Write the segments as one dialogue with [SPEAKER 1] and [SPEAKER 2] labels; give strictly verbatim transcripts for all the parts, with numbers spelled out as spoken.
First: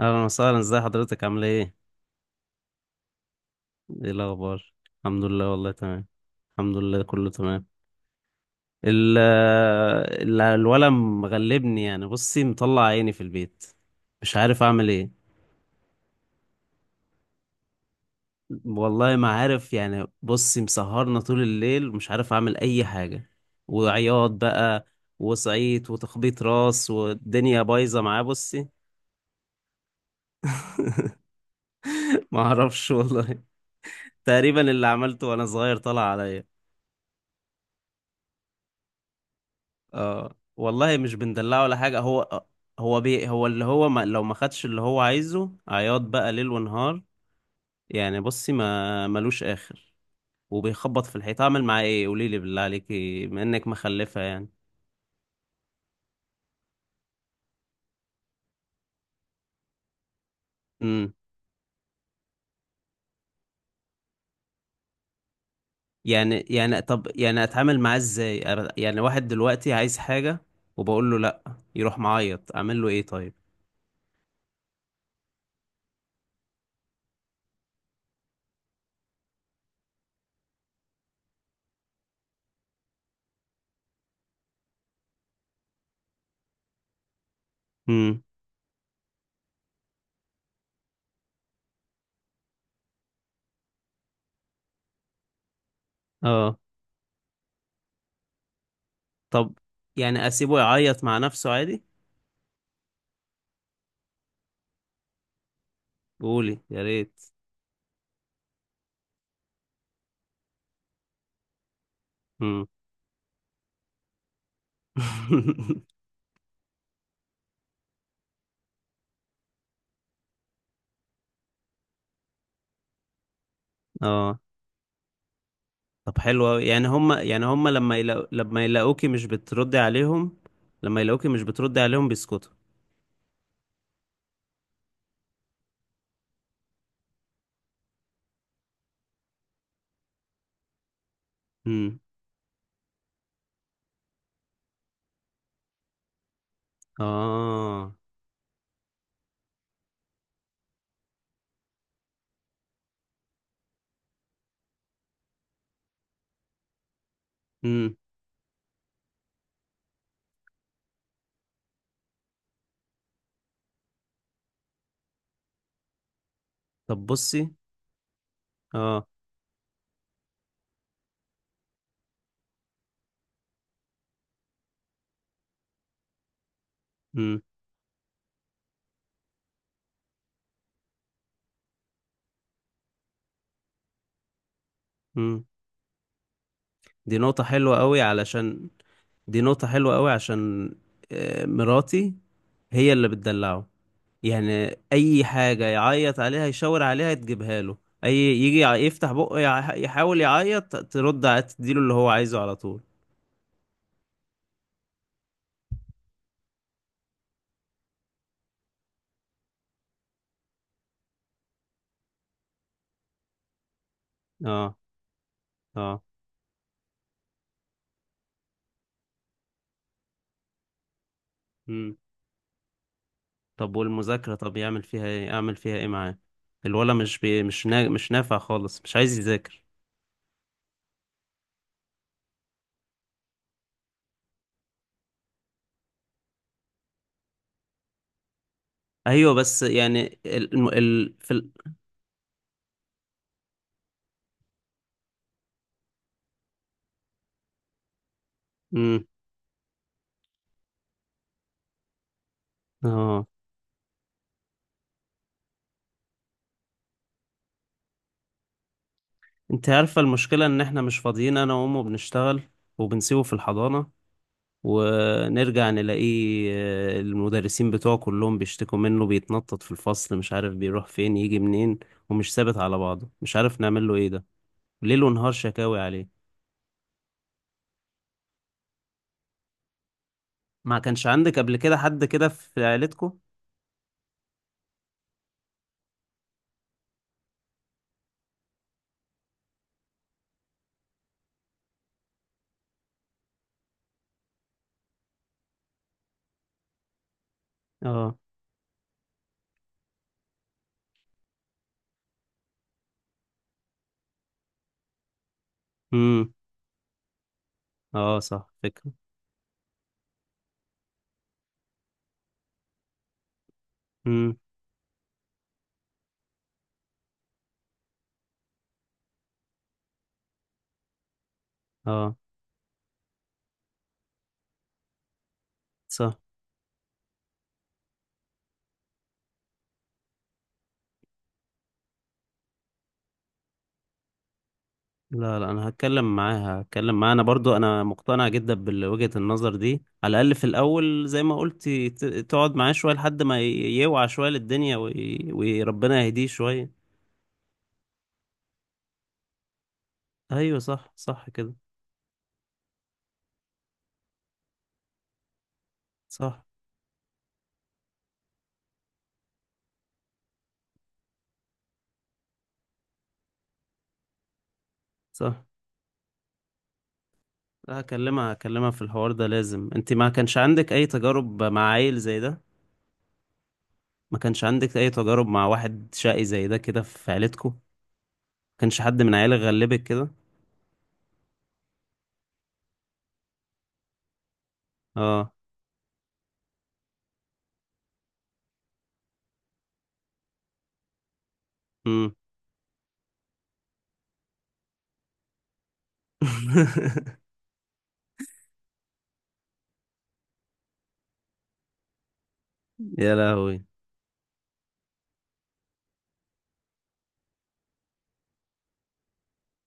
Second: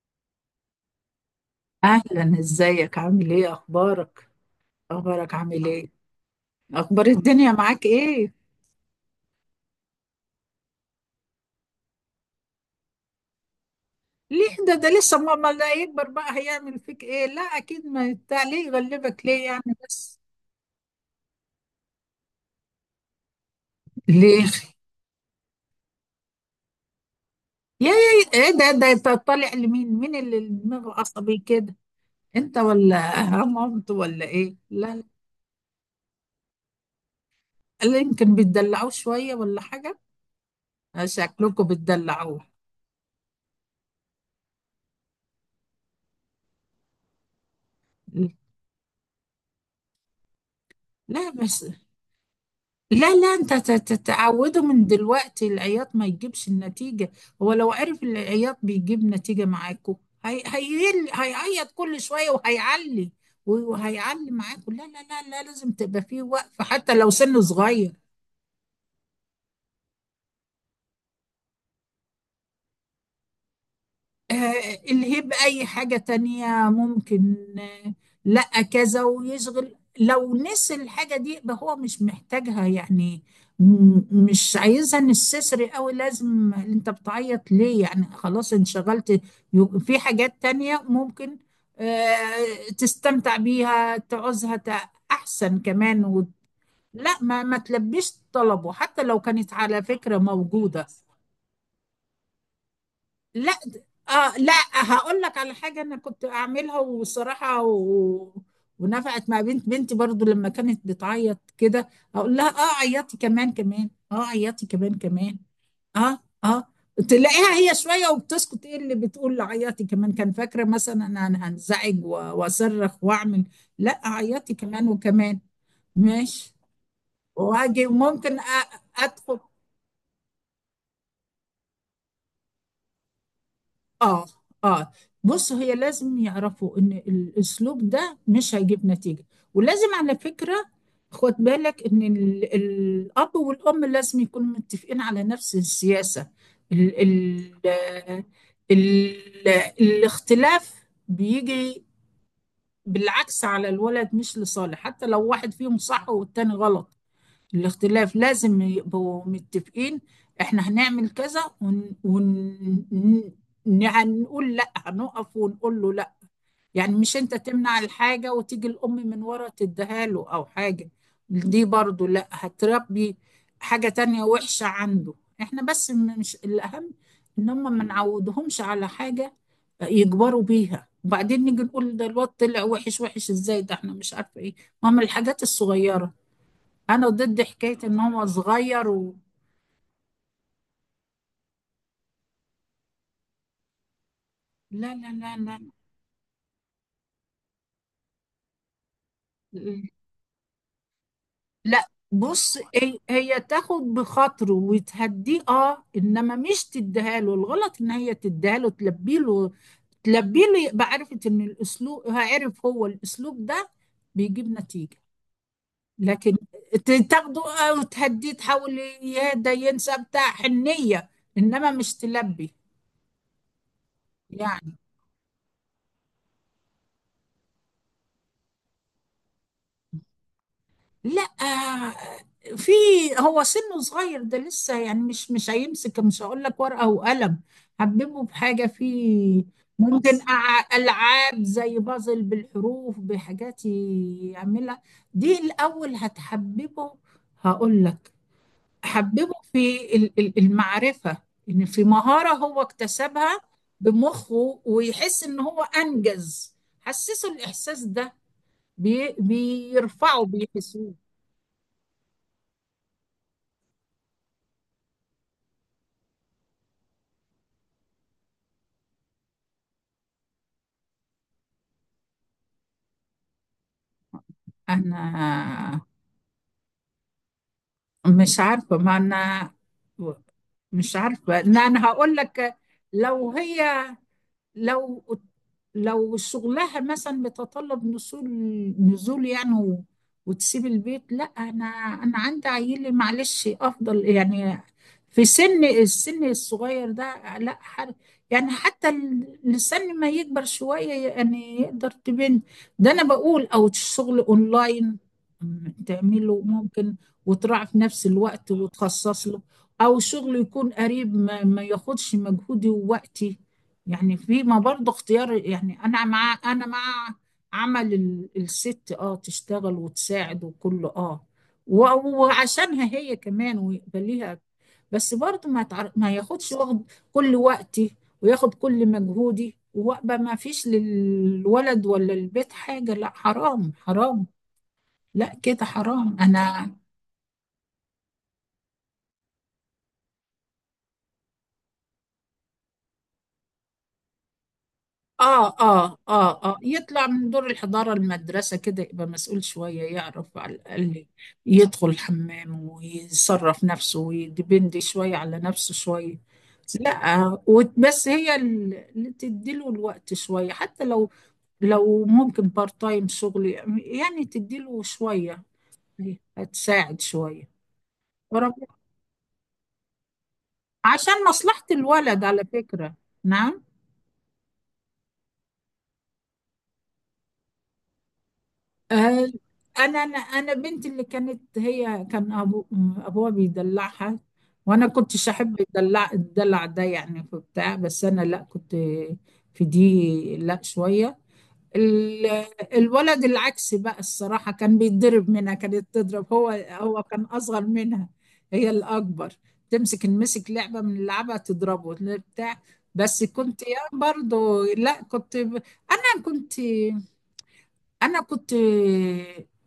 [SPEAKER 1] اهلا وسهلا. ازي حضرتك؟ عامله ايه؟
[SPEAKER 2] اهلا، ازيك؟ عامل ايه؟
[SPEAKER 1] ايه
[SPEAKER 2] اخبارك؟
[SPEAKER 1] الاخبار؟ الحمد
[SPEAKER 2] اخبارك
[SPEAKER 1] لله،
[SPEAKER 2] عامل
[SPEAKER 1] والله
[SPEAKER 2] ايه؟
[SPEAKER 1] تمام. الحمد لله
[SPEAKER 2] اخبار
[SPEAKER 1] كله
[SPEAKER 2] الدنيا
[SPEAKER 1] تمام.
[SPEAKER 2] معاك ايه؟
[SPEAKER 1] ال ال- الولد مغلبني، يعني بصي، مطلع عيني في البيت. مش
[SPEAKER 2] ليه
[SPEAKER 1] عارف
[SPEAKER 2] ده
[SPEAKER 1] اعمل
[SPEAKER 2] ده لسه
[SPEAKER 1] ايه.
[SPEAKER 2] ماما؟ لا يكبر بقى هيعمل فيك ايه؟ لا اكيد، ما بتاع، ليه
[SPEAKER 1] والله
[SPEAKER 2] يغلبك
[SPEAKER 1] ما
[SPEAKER 2] ليه يعني؟
[SPEAKER 1] عارف، يعني
[SPEAKER 2] بس
[SPEAKER 1] بصي، مسهرنا طول الليل، ومش عارف اعمل اي حاجه. وعياط
[SPEAKER 2] ليه؟
[SPEAKER 1] بقى، وصعيط وتخبيط راس، والدنيا
[SPEAKER 2] يا
[SPEAKER 1] بايظه معاه.
[SPEAKER 2] يا ايه
[SPEAKER 1] بصي،
[SPEAKER 2] ده ده؟ انت طالع لمين؟ مين اللي دماغه عصبي كده؟
[SPEAKER 1] ما
[SPEAKER 2] انت
[SPEAKER 1] اعرفش
[SPEAKER 2] ولا
[SPEAKER 1] والله.
[SPEAKER 2] مامته ولا ايه؟
[SPEAKER 1] تقريبا اللي
[SPEAKER 2] لا،
[SPEAKER 1] عملته وانا صغير طلع عليا.
[SPEAKER 2] لا يمكن بتدلعوه شويه ولا حاجه؟
[SPEAKER 1] اه والله، مش بندلعه
[SPEAKER 2] شكلكم
[SPEAKER 1] ولا حاجة. هو
[SPEAKER 2] بتدلعوه.
[SPEAKER 1] آه، هو بي هو اللي هو ما لو ما خدش اللي هو عايزه، عياط بقى ليل ونهار. يعني بصي، ما ملوش آخر. وبيخبط في
[SPEAKER 2] لا
[SPEAKER 1] الحيط. اعمل
[SPEAKER 2] بس،
[SPEAKER 1] معاه ايه؟ قولي لي بالله
[SPEAKER 2] لا
[SPEAKER 1] عليكي
[SPEAKER 2] لا،
[SPEAKER 1] بما
[SPEAKER 2] انت
[SPEAKER 1] انك
[SPEAKER 2] ت- ت-
[SPEAKER 1] مخلفة يعني.
[SPEAKER 2] تعوده من دلوقتي، العياط ما يجيبش النتيجة. هو لو عرف ان العياط بيجيب نتيجة معاكو، هي هيل-
[SPEAKER 1] امم.
[SPEAKER 2] هيعيط كل شوية وهيعلي وهيعلي معاكو. لا لا لا لا، لازم تبقى فيه
[SPEAKER 1] يعني
[SPEAKER 2] وقفة
[SPEAKER 1] يعني
[SPEAKER 2] حتى
[SPEAKER 1] طب،
[SPEAKER 2] لو سنه
[SPEAKER 1] يعني اتعامل
[SPEAKER 2] صغير.
[SPEAKER 1] معاه ازاي؟ أر- يعني واحد دلوقتي عايز حاجة وبقول له لا، يروح معيط. اعمل له ايه طيب؟
[SPEAKER 2] آه، الهيب أي حاجة تانية ممكن، آه، لأ كذا ويشغل، لو نسي الحاجة دي يبقى هو مش محتاجها يعني، م- مش عايزها، نستسري قوي لازم انت بتعيط ليه يعني؟
[SPEAKER 1] امم.
[SPEAKER 2] خلاص انشغلت، يو- في حاجات تانية ممكن آه، تستمتع بيها تعوزها تع- أحسن كمان و...
[SPEAKER 1] اه.
[SPEAKER 2] لا ما ما تلبيش طلبه حتى لو كانت
[SPEAKER 1] طب
[SPEAKER 2] على فكرة
[SPEAKER 1] يعني اسيبه
[SPEAKER 2] موجودة.
[SPEAKER 1] يعيط مع نفسه عادي؟
[SPEAKER 2] لا د- اه لا، هقول لك على حاجه انا كنت
[SPEAKER 1] قولي
[SPEAKER 2] اعملها
[SPEAKER 1] يا ريت.
[SPEAKER 2] وصراحه و... ونفعت مع بنت بنتي، برضو لما كانت بتعيط كده اقول لها:
[SPEAKER 1] امم.
[SPEAKER 2] اه عيطي كمان كمان، اه عيطي كمان كمان. اه اه، تلاقيها هي شويه وبتسكت. ايه اللي بتقول عيطي كمان؟ كان فاكره مثلا انا أنا هنزعج و... واصرخ واعمل، لا
[SPEAKER 1] اه.
[SPEAKER 2] عيطي كمان وكمان.
[SPEAKER 1] طب حلو
[SPEAKER 2] ماشي.
[SPEAKER 1] أوي. يعني هم يعني هم
[SPEAKER 2] واجي
[SPEAKER 1] لما يلاقو...
[SPEAKER 2] ممكن أ...
[SPEAKER 1] لما يلاقوكي مش
[SPEAKER 2] ادخل.
[SPEAKER 1] بتردي عليهم، لما يلاقوكي مش بتردي عليهم بيسكتوا؟
[SPEAKER 2] اه اه، بص، هي لازم يعرفوا ان الاسلوب ده مش هيجيب نتيجة، ولازم على فكرة خد بالك
[SPEAKER 1] امم.
[SPEAKER 2] ان ال- الاب والام لازم يكونوا متفقين على نفس السياسة. ال
[SPEAKER 1] اه.
[SPEAKER 2] ال ال الاختلاف بيجي بالعكس على الولد، مش لصالح، حتى لو واحد فيهم صح والتاني غلط،
[SPEAKER 1] امم.
[SPEAKER 2] الاختلاف لازم يبقوا متفقين. احنا هنعمل كذا، ونقول لا، هنقف ونقول له لا، يعني
[SPEAKER 1] طب
[SPEAKER 2] مش انت
[SPEAKER 1] بصي.
[SPEAKER 2] تمنع الحاجة وتيجي الأم
[SPEAKER 1] اه.
[SPEAKER 2] من ورا تديها له أو حاجة. دي برضو لا، هتربي حاجة تانية وحشة عنده. احنا بس م- مش الأهم
[SPEAKER 1] امم.
[SPEAKER 2] ان هم ما نعودهمش على حاجة يكبروا بيها، وبعدين نيجي نقول ده الواد طلع وحش، وحش ازاي ده؟ احنا مش عارفة ايه، ما هم الحاجات
[SPEAKER 1] امم.
[SPEAKER 2] الصغيرة. انا
[SPEAKER 1] دي
[SPEAKER 2] ضد
[SPEAKER 1] نقطة حلوة
[SPEAKER 2] حكايه ان
[SPEAKER 1] قوي
[SPEAKER 2] هو
[SPEAKER 1] علشان
[SPEAKER 2] صغير و...
[SPEAKER 1] دي نقطة حلوة قوي، عشان آه، مراتي هي اللي بتدلعه. يعني
[SPEAKER 2] لا لا
[SPEAKER 1] اي
[SPEAKER 2] لا لا
[SPEAKER 1] حاجة يعيط عليها يشاور عليها تجيبها له. اي يجي يع- يفتح بقه، يع- يحاول يعيط، ترد ع- تديله
[SPEAKER 2] لا،
[SPEAKER 1] اللي هو عايزه على
[SPEAKER 2] بص
[SPEAKER 1] طول.
[SPEAKER 2] هي هي تاخد بخاطره وتهديه، اه، انما مش تديها له. الغلط ان هي تديها له، تلبي له، تلبي له يبقى عرفت ان الاسلوب، هيعرف هو الاسلوب ده بيجيب
[SPEAKER 1] اه.
[SPEAKER 2] نتيجه.
[SPEAKER 1] اه.
[SPEAKER 2] لكن ت- تاخده آه وتهديه، تحاول ي- يا ده ينسى بتاع، حنيه، انما مش تلبي.
[SPEAKER 1] طب والمذاكرة؟ طب
[SPEAKER 2] يعني
[SPEAKER 1] يعمل فيها ايه؟ اعمل فيها ايه معاه؟ الولا مش بي... مش نا... مش نافع خالص، مش عايز يذاكر.
[SPEAKER 2] لا، في هو سنه صغير ده لسه، يعني مش مش هيمسك، مش هقول لك ورقة وقلم، حببه بحاجة
[SPEAKER 1] ايوه،
[SPEAKER 2] فيه،
[SPEAKER 1] بس
[SPEAKER 2] ممكن
[SPEAKER 1] يعني
[SPEAKER 2] خلاص
[SPEAKER 1] ال... الم-
[SPEAKER 2] أع-
[SPEAKER 1] ال... في
[SPEAKER 2] ألعاب
[SPEAKER 1] ال...
[SPEAKER 2] زي بازل بالحروف، بحاجات يعملها، دي الأول هتحببه. هقول لك،
[SPEAKER 1] مم.
[SPEAKER 2] حببه في ال- ال- المعرفة، إن في مهارة هو
[SPEAKER 1] اه.
[SPEAKER 2] اكتسبها بمخه، ويحس إن هو أنجز، حسسه الإحساس ده، بي-
[SPEAKER 1] انت عارفة
[SPEAKER 2] بيرفعه،
[SPEAKER 1] المشكلة؟ ان احنا
[SPEAKER 2] بيحسوه.
[SPEAKER 1] مش فاضيين، انا وامه بنشتغل وبنسيبه في الحضانة، ونرجع نلاقيه آه، المدرسين بتوعه كلهم بيشتكوا منه، بيتنطط في الفصل، مش عارف بيروح فين يجي منين، ومش ثابت على بعضه. مش عارف نعمل له ايه ده. ليل ونهار شكاوي
[SPEAKER 2] أنا
[SPEAKER 1] عليه.
[SPEAKER 2] مش عارفة، ما أنا
[SPEAKER 1] ما
[SPEAKER 2] مش
[SPEAKER 1] كانش عندك
[SPEAKER 2] عارفة،
[SPEAKER 1] قبل
[SPEAKER 2] لا
[SPEAKER 1] كده
[SPEAKER 2] أنا
[SPEAKER 1] حد
[SPEAKER 2] هقول
[SPEAKER 1] كده
[SPEAKER 2] لك،
[SPEAKER 1] في عيلتكم؟
[SPEAKER 2] لو هي، لو لو شغلها مثلا بتطلب نزول، نزول يعني و... وتسيب البيت، لا انا، انا عندي عيلي، معلش افضل يعني في سن السن الصغير ده، لا حر
[SPEAKER 1] اه.
[SPEAKER 2] يعني، حتى ال- لسن ما يكبر شوية يعني يقدر تبين. ده انا بقول او شغل اونلاين، م،
[SPEAKER 1] امم.
[SPEAKER 2] تعمله ممكن، وتراعي في نفس
[SPEAKER 1] اه صح،
[SPEAKER 2] الوقت
[SPEAKER 1] فكرة.
[SPEAKER 2] وتخصص له. او شغل يكون قريب، ما, ما ياخدش مجهودي ووقتي. يعني
[SPEAKER 1] امم.
[SPEAKER 2] في، ما برضه اختيار، يعني انا مع انا مع عمل ال- الست، اه، تشتغل وتساعد وكله اه، و...
[SPEAKER 1] اه
[SPEAKER 2] وعشانها هي كمان، ويبقى ليها، بس برضه ما يتعر... ما
[SPEAKER 1] صح.
[SPEAKER 2] ياخدش، واخد كل وقتي، وياخد كل مجهودي، وابقى ما فيش للولد ولا البيت حاجة. لا حرام، حرام، لا
[SPEAKER 1] لا لا،
[SPEAKER 2] كده
[SPEAKER 1] انا هتكلم
[SPEAKER 2] حرام.
[SPEAKER 1] معاها،
[SPEAKER 2] انا،
[SPEAKER 1] هتكلم معاها. انا برضو انا مقتنع جدا بوجهة النظر دي، على الاقل في الاول زي ما قلت ت- تقعد معاه شوية لحد ما ي- يوعى شوية للدنيا، وي-
[SPEAKER 2] اه اه
[SPEAKER 1] وربنا يهديه
[SPEAKER 2] اه اه،
[SPEAKER 1] شوية.
[SPEAKER 2] يطلع من دور الحضانة المدرسة كده، يبقى مسؤول شوية، يعرف على
[SPEAKER 1] ايوه صح،
[SPEAKER 2] الأقل
[SPEAKER 1] صح كده.
[SPEAKER 2] يدخل الحمام، ويصرف نفسه، ويدبند شوية على نفسه شوية.
[SPEAKER 1] صح
[SPEAKER 2] لا وت- بس هي ال- اللي تديله الوقت شوية، حتى لو، لو ممكن بارت تايم شغل، يعني تديله شوية،
[SPEAKER 1] صح.
[SPEAKER 2] هتساعد شوية.
[SPEAKER 1] لا، هكلمها،
[SPEAKER 2] ورب-
[SPEAKER 1] هكلمها في الحوار ده لازم. انت ما كانش عندك اي
[SPEAKER 2] عشان
[SPEAKER 1] تجارب
[SPEAKER 2] مصلحة
[SPEAKER 1] مع عيل زي
[SPEAKER 2] الولد
[SPEAKER 1] ده؟
[SPEAKER 2] على فكرة. نعم.
[SPEAKER 1] ما كانش عندك اي تجارب مع واحد شقي زي ده كده في عيلتكم؟ ما كانش حد من
[SPEAKER 2] آه،
[SPEAKER 1] عيالك غلبك
[SPEAKER 2] انا
[SPEAKER 1] كده؟
[SPEAKER 2] انا انا بنتي اللي كانت، هي كان ابو، ابوها بيدلعها، وانا كنتش
[SPEAKER 1] اه.
[SPEAKER 2] احب الدلع الدلع ده يعني في بتاع، بس انا لا كنت، في دي لا شويه،
[SPEAKER 1] امم.
[SPEAKER 2] ال- الولد العكس بقى الصراحه، كان بيتضرب منها، كانت تضرب، هو هو كان اصغر منها، هي الاكبر، تمسك نمسك لعبه من لعبه تضربه بتاع.
[SPEAKER 1] يا
[SPEAKER 2] بس
[SPEAKER 1] لهوي.
[SPEAKER 2] كنت، يا برضو لا كنت ب- انا كنت، انا كنت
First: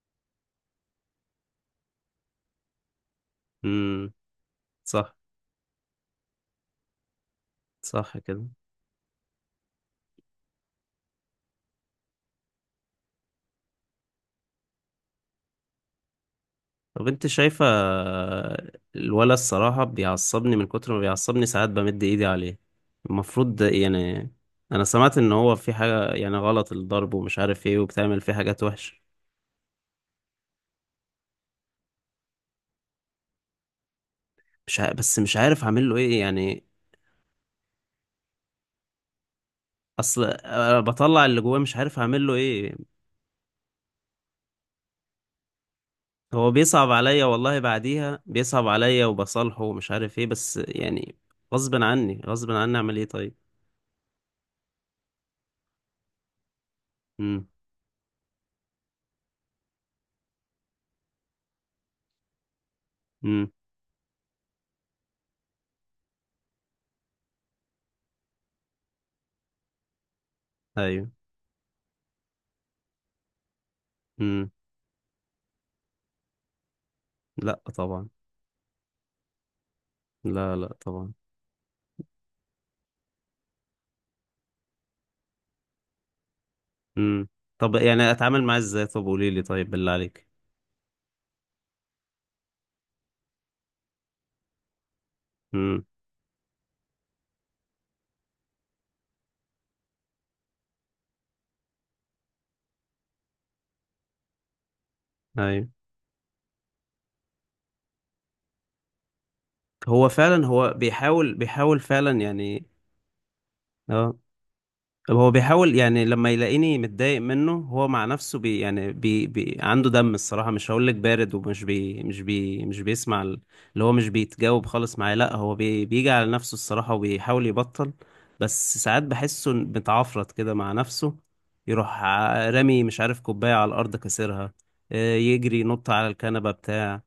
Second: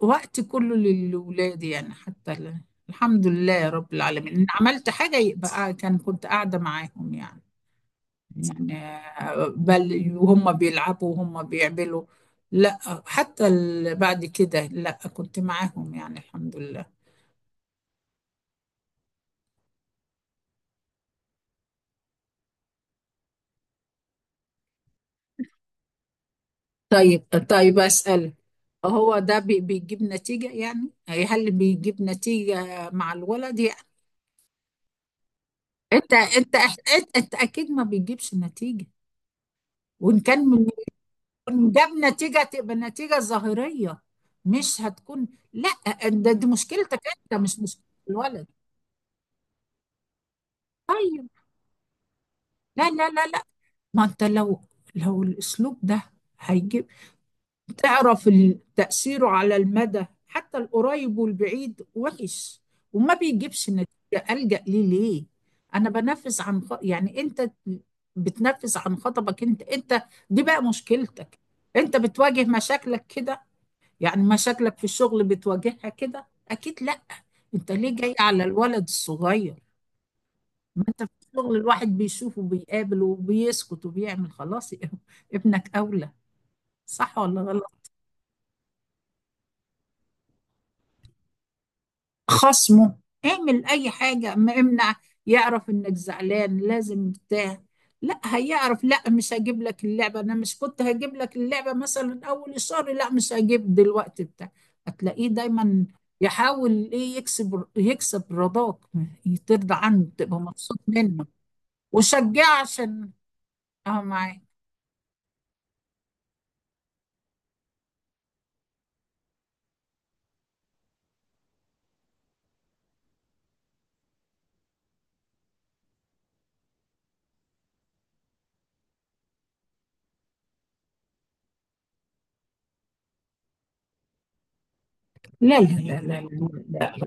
[SPEAKER 2] وقت كله للولاد يعني، حتى ال- الحمد لله يا رب
[SPEAKER 1] امم.
[SPEAKER 2] العالمين، ان عملت
[SPEAKER 1] صح
[SPEAKER 2] حاجه يبقى كان، كنت قاعده معاهم يعني.
[SPEAKER 1] صح كده.
[SPEAKER 2] يعني آه، بل وهم بيلعبوا وهم بيعملوا، لا حتى ال- بعد كده لا، كنت معاهم يعني الحمد لله.
[SPEAKER 1] طب انت شايفة؟ الولا الصراحة بيعصبني، من كتر ما بيعصبني ساعات بمد ايدي عليه. المفروض ده يعني، انا سمعت ان هو في حاجة، يعني غلط الضرب
[SPEAKER 2] طيب
[SPEAKER 1] ومش عارف ايه،
[SPEAKER 2] طيب
[SPEAKER 1] وبتعمل فيه
[SPEAKER 2] اسال،
[SPEAKER 1] حاجات وحش.
[SPEAKER 2] هو ده بي- بيجيب نتيجه يعني يعني هل بيجيب نتيجه مع الولد يعني؟
[SPEAKER 1] مش ع... بس مش عارف اعمل له
[SPEAKER 2] انت
[SPEAKER 1] ايه
[SPEAKER 2] انت
[SPEAKER 1] يعني.
[SPEAKER 2] انت, انت اكيد ما بيجيبش نتيجه، وان
[SPEAKER 1] اصل
[SPEAKER 2] كان
[SPEAKER 1] أنا بطلع اللي جواه، مش
[SPEAKER 2] ده
[SPEAKER 1] عارف اعمل له
[SPEAKER 2] بنتيجة،
[SPEAKER 1] ايه.
[SPEAKER 2] بنتيجة ظاهرية، مش هتكون، لا ده دي
[SPEAKER 1] هو بيصعب
[SPEAKER 2] مشكلتك
[SPEAKER 1] عليا
[SPEAKER 2] انت،
[SPEAKER 1] والله،
[SPEAKER 2] مش مشكلة
[SPEAKER 1] بعديها
[SPEAKER 2] الولد.
[SPEAKER 1] بيصعب عليا وبصالحه ومش عارف ايه. بس يعني
[SPEAKER 2] طيب،
[SPEAKER 1] غصب عني، غصب عني.
[SPEAKER 2] لا
[SPEAKER 1] اعمل ايه
[SPEAKER 2] لا لا
[SPEAKER 1] طيب؟
[SPEAKER 2] لا، ما انت لو لو الاسلوب ده هيجيب، تعرف ال- تأثيره على المدى حتى القريب والبعيد وحش، وما
[SPEAKER 1] امم.
[SPEAKER 2] بيجيبش نتيجة، ألجأ ليه ليه؟ انا بنفذ عن خ... يعني انت بتنفذ عن خطبك انت، انت دي بقى
[SPEAKER 1] ايوه.
[SPEAKER 2] مشكلتك، انت بتواجه مشاكلك كده، يعني
[SPEAKER 1] امم.
[SPEAKER 2] مشاكلك في الشغل بتواجهها كده؟ اكيد لا.
[SPEAKER 1] لا
[SPEAKER 2] انت ليه
[SPEAKER 1] طبعا.
[SPEAKER 2] جاي على الولد الصغير؟
[SPEAKER 1] لا لا
[SPEAKER 2] ما انت في
[SPEAKER 1] طبعا.
[SPEAKER 2] الشغل الواحد بيشوف وبيقابل وبيسكت وبيعمل خلاص. ابنك اولى، صح
[SPEAKER 1] امم.
[SPEAKER 2] ولا
[SPEAKER 1] طب
[SPEAKER 2] غلط؟
[SPEAKER 1] يعني اتعامل معاه ازاي؟ طب قولي لي طيب بالله عليك.
[SPEAKER 2] خصمه، اعمل اي حاجة، ما امنع، يعرف
[SPEAKER 1] امم.
[SPEAKER 2] انك زعلان، لازم بتاع، لا هيعرف، لا مش هجيب لك اللعبة، انا مش كنت هجيب لك اللعبة مثلا اول الشهر، لا مش هجيب دلوقتي بتاع. هتلاقيه
[SPEAKER 1] ايوه.
[SPEAKER 2] دايما يحاول ايه، يكسب، يكسب رضاك، ترضى عنه
[SPEAKER 1] هو
[SPEAKER 2] تبقى
[SPEAKER 1] فعلا، هو
[SPEAKER 2] مبسوط منه،
[SPEAKER 1] بيحاول بيحاول فعلا
[SPEAKER 2] وشجعه
[SPEAKER 1] يعني.
[SPEAKER 2] عشان، اه،
[SPEAKER 1] اه.
[SPEAKER 2] معاك.
[SPEAKER 1] طب هو بيحاول. يعني لما يلاقيني متضايق منه، هو مع نفسه بي يعني بي بي عنده دم الصراحة، مش هقول لك بارد، ومش بي مش بي مش بيسمع ال- اللي هو، مش بيتجاوب خالص معايا. لا هو بي بيجي على نفسه الصراحة وبيحاول يبطل. بس ساعات بحسه متعفرت كده مع نفسه، يروح ع- رامي مش عارف كوباية على الأرض كسرها، آه، يجري
[SPEAKER 2] لا لا
[SPEAKER 1] ينط
[SPEAKER 2] لا
[SPEAKER 1] على
[SPEAKER 2] لا لا،
[SPEAKER 1] الكنبة
[SPEAKER 2] لا.
[SPEAKER 1] بتاع.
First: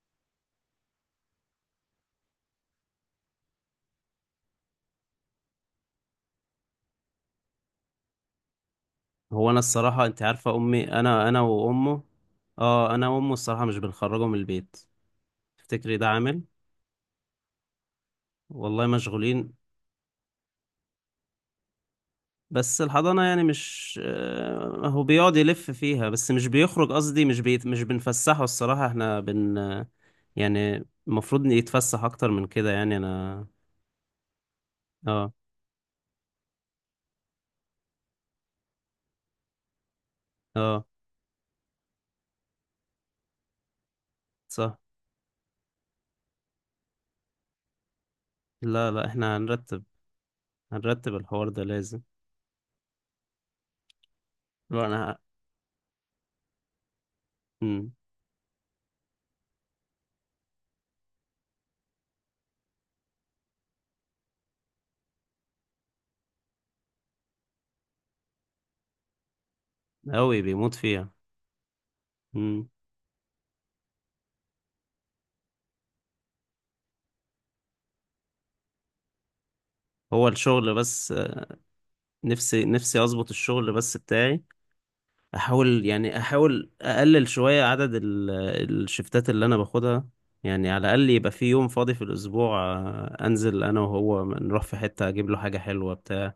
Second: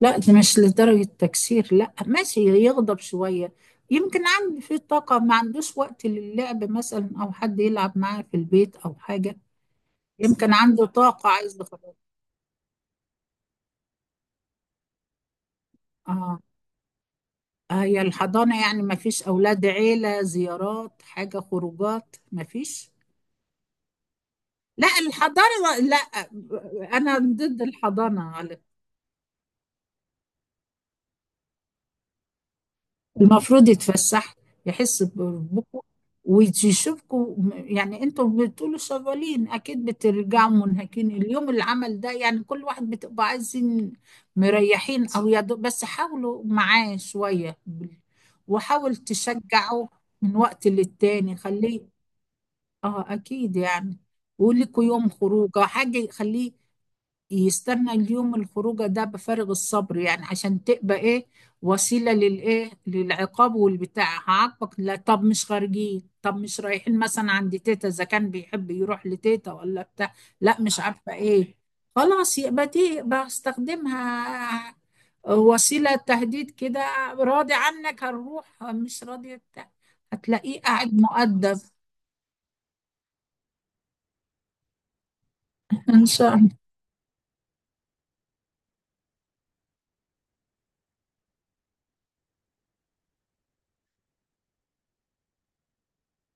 [SPEAKER 2] لا ده مش لدرجة تكسير، لا ماشي، يغضب شوية، يمكن عنده في طاقة، ما عندوش وقت للعب مثلا، أو حد يلعب معاه في البيت أو حاجة،
[SPEAKER 1] هو، أنا الصراحة أنت
[SPEAKER 2] يمكن
[SPEAKER 1] عارفة،
[SPEAKER 2] عنده
[SPEAKER 1] أمي، أنا
[SPEAKER 2] طاقة
[SPEAKER 1] أنا
[SPEAKER 2] عايز يخرج.
[SPEAKER 1] وأمه، اه أنا وأمه الصراحة مش بنخرجه من البيت. تفتكري ده
[SPEAKER 2] آه،
[SPEAKER 1] عامل؟
[SPEAKER 2] هي الحضانة يعني،
[SPEAKER 1] والله
[SPEAKER 2] ما فيش
[SPEAKER 1] مشغولين.
[SPEAKER 2] أولاد، عيلة، زيارات، حاجة خروجات، ما
[SPEAKER 1] بس
[SPEAKER 2] فيش.
[SPEAKER 1] الحضانة يعني مش آه،
[SPEAKER 2] لا
[SPEAKER 1] هو بيقعد يلف
[SPEAKER 2] الحضانة،
[SPEAKER 1] فيها
[SPEAKER 2] لا
[SPEAKER 1] بس مش بيخرج.
[SPEAKER 2] أنا
[SPEAKER 1] قصدي مش
[SPEAKER 2] ضد
[SPEAKER 1] بيت... مش بنفسحه
[SPEAKER 2] الحضانة.
[SPEAKER 1] الصراحة. احنا بن آه، يعني المفروض إن يتفسح أكتر من كده، يعني أنا.
[SPEAKER 2] المفروض يتفسح، يحس
[SPEAKER 1] اه.
[SPEAKER 2] بربكم ويشوفكم، يعني انتوا بتقولوا شغالين اكيد، بترجعوا
[SPEAKER 1] اه
[SPEAKER 2] منهكين اليوم اللي عمل ده، يعني كل واحد بتبقى عايزين
[SPEAKER 1] صح.
[SPEAKER 2] مريحين، او يا دوب، بس حاولوا معاه شوية بال-
[SPEAKER 1] لا
[SPEAKER 2] وحاول
[SPEAKER 1] لا، احنا هنرتب،
[SPEAKER 2] تشجعه، من وقت
[SPEAKER 1] هنرتب
[SPEAKER 2] للتاني
[SPEAKER 1] الحوار ده
[SPEAKER 2] خليه.
[SPEAKER 1] لازم.
[SPEAKER 2] اه اكيد يعني، ولكوا
[SPEAKER 1] لا
[SPEAKER 2] يوم
[SPEAKER 1] أنا،
[SPEAKER 2] خروجه حاجة يخليه
[SPEAKER 1] مم.
[SPEAKER 2] يستنى اليوم الخروجه ده بفارغ الصبر، يعني عشان تبقى ايه، وسيله للايه، للعقاب والبتاع، هعاقبك، لا طب مش خارجين، طب مش رايحين مثلا عند تيتا، اذا كان بيحب يروح لتيتا ولا بتاع،
[SPEAKER 1] أوي
[SPEAKER 2] لا
[SPEAKER 1] بيموت
[SPEAKER 2] مش
[SPEAKER 1] فيها.
[SPEAKER 2] عارفه ايه، خلاص
[SPEAKER 1] مم.
[SPEAKER 2] يبقى دي بستخدمها وسيله تهديد كده، راضي عنك هنروح، مش راضي بتاع.
[SPEAKER 1] هو
[SPEAKER 2] هتلاقيه
[SPEAKER 1] الشغل
[SPEAKER 2] قاعد
[SPEAKER 1] بس آه،
[SPEAKER 2] مؤدب.
[SPEAKER 1] نفسي، نفسي أظبط الشغل بس بتاعي. احاول
[SPEAKER 2] ان
[SPEAKER 1] يعني
[SPEAKER 2] شاء،
[SPEAKER 1] احاول اقلل شوية عدد ال- الشفتات اللي انا باخدها. يعني على الاقل يبقى في يوم فاضي في الاسبوع، آه، انزل انا وهو نروح في حتة اجيب له حاجة حلوة بتاع.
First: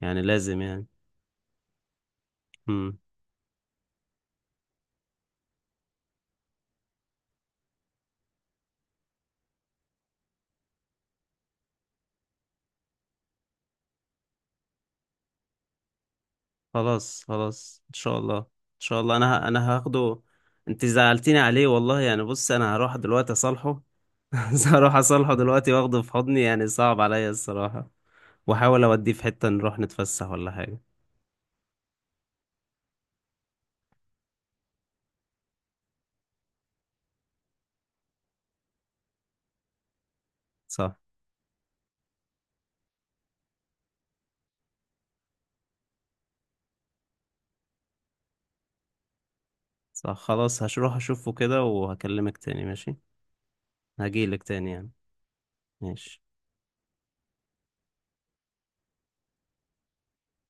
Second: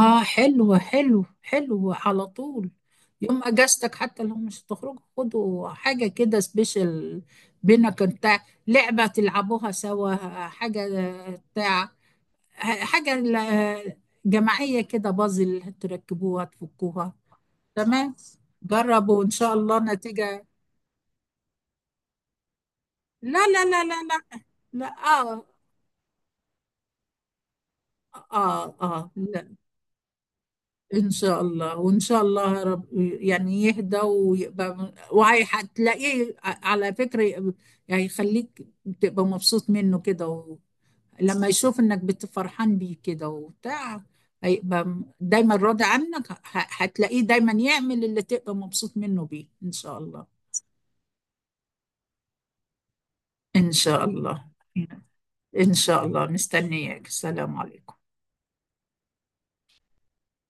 [SPEAKER 1] يعني لازم
[SPEAKER 2] حلو
[SPEAKER 1] يعني.
[SPEAKER 2] حلو حلو على طول،
[SPEAKER 1] امم.
[SPEAKER 2] يوم اجازتك حتى لو مش هتخرجوا خدوا حاجه كده سبيشال، بينك انت، لعبه تلعبوها سوا، حاجه بتاع، حاجه ل- جماعيه كده، بازل تركبوها تفكوها.
[SPEAKER 1] خلاص خلاص ان
[SPEAKER 2] تمام،
[SPEAKER 1] شاء الله. ان شاء الله
[SPEAKER 2] جربوا ان
[SPEAKER 1] انا ه-
[SPEAKER 2] شاء
[SPEAKER 1] انا
[SPEAKER 2] الله
[SPEAKER 1] هاخده.
[SPEAKER 2] نتيجه.
[SPEAKER 1] انت زعلتيني عليه والله يعني. بص انا هروح دلوقتي
[SPEAKER 2] لا لا
[SPEAKER 1] اصالحه.
[SPEAKER 2] لا لا لا، لا.
[SPEAKER 1] هروح اصالحه
[SPEAKER 2] اه
[SPEAKER 1] دلوقتي واخده في حضني، يعني صعب عليا الصراحة.
[SPEAKER 2] اه
[SPEAKER 1] واحاول
[SPEAKER 2] اه،
[SPEAKER 1] اوديه في حتة نروح نتفسح ولا حاجة.
[SPEAKER 2] إن شاء الله، وإن شاء الله رب يعني يهدى ويبقى، وهتلاقيه على فكرة يبقى، يعني يخليك تبقى مبسوط منه كده و...
[SPEAKER 1] صح
[SPEAKER 2] لما يشوف إنك بتفرحان بيه كده وبتاع، هيبقى م- دايما راضي عنك، ه- هتلاقيه دايما يعمل اللي تبقى مبسوط منه بيه إن شاء
[SPEAKER 1] صح.
[SPEAKER 2] الله.
[SPEAKER 1] خلاص، هروح اشوفه كده وهكلمك تاني، ماشي؟
[SPEAKER 2] إن شاء
[SPEAKER 1] هجيلك
[SPEAKER 2] الله،
[SPEAKER 1] تاني يعني.
[SPEAKER 2] إن شاء
[SPEAKER 1] ماشي.
[SPEAKER 2] الله مستنياك، السلام عليكم.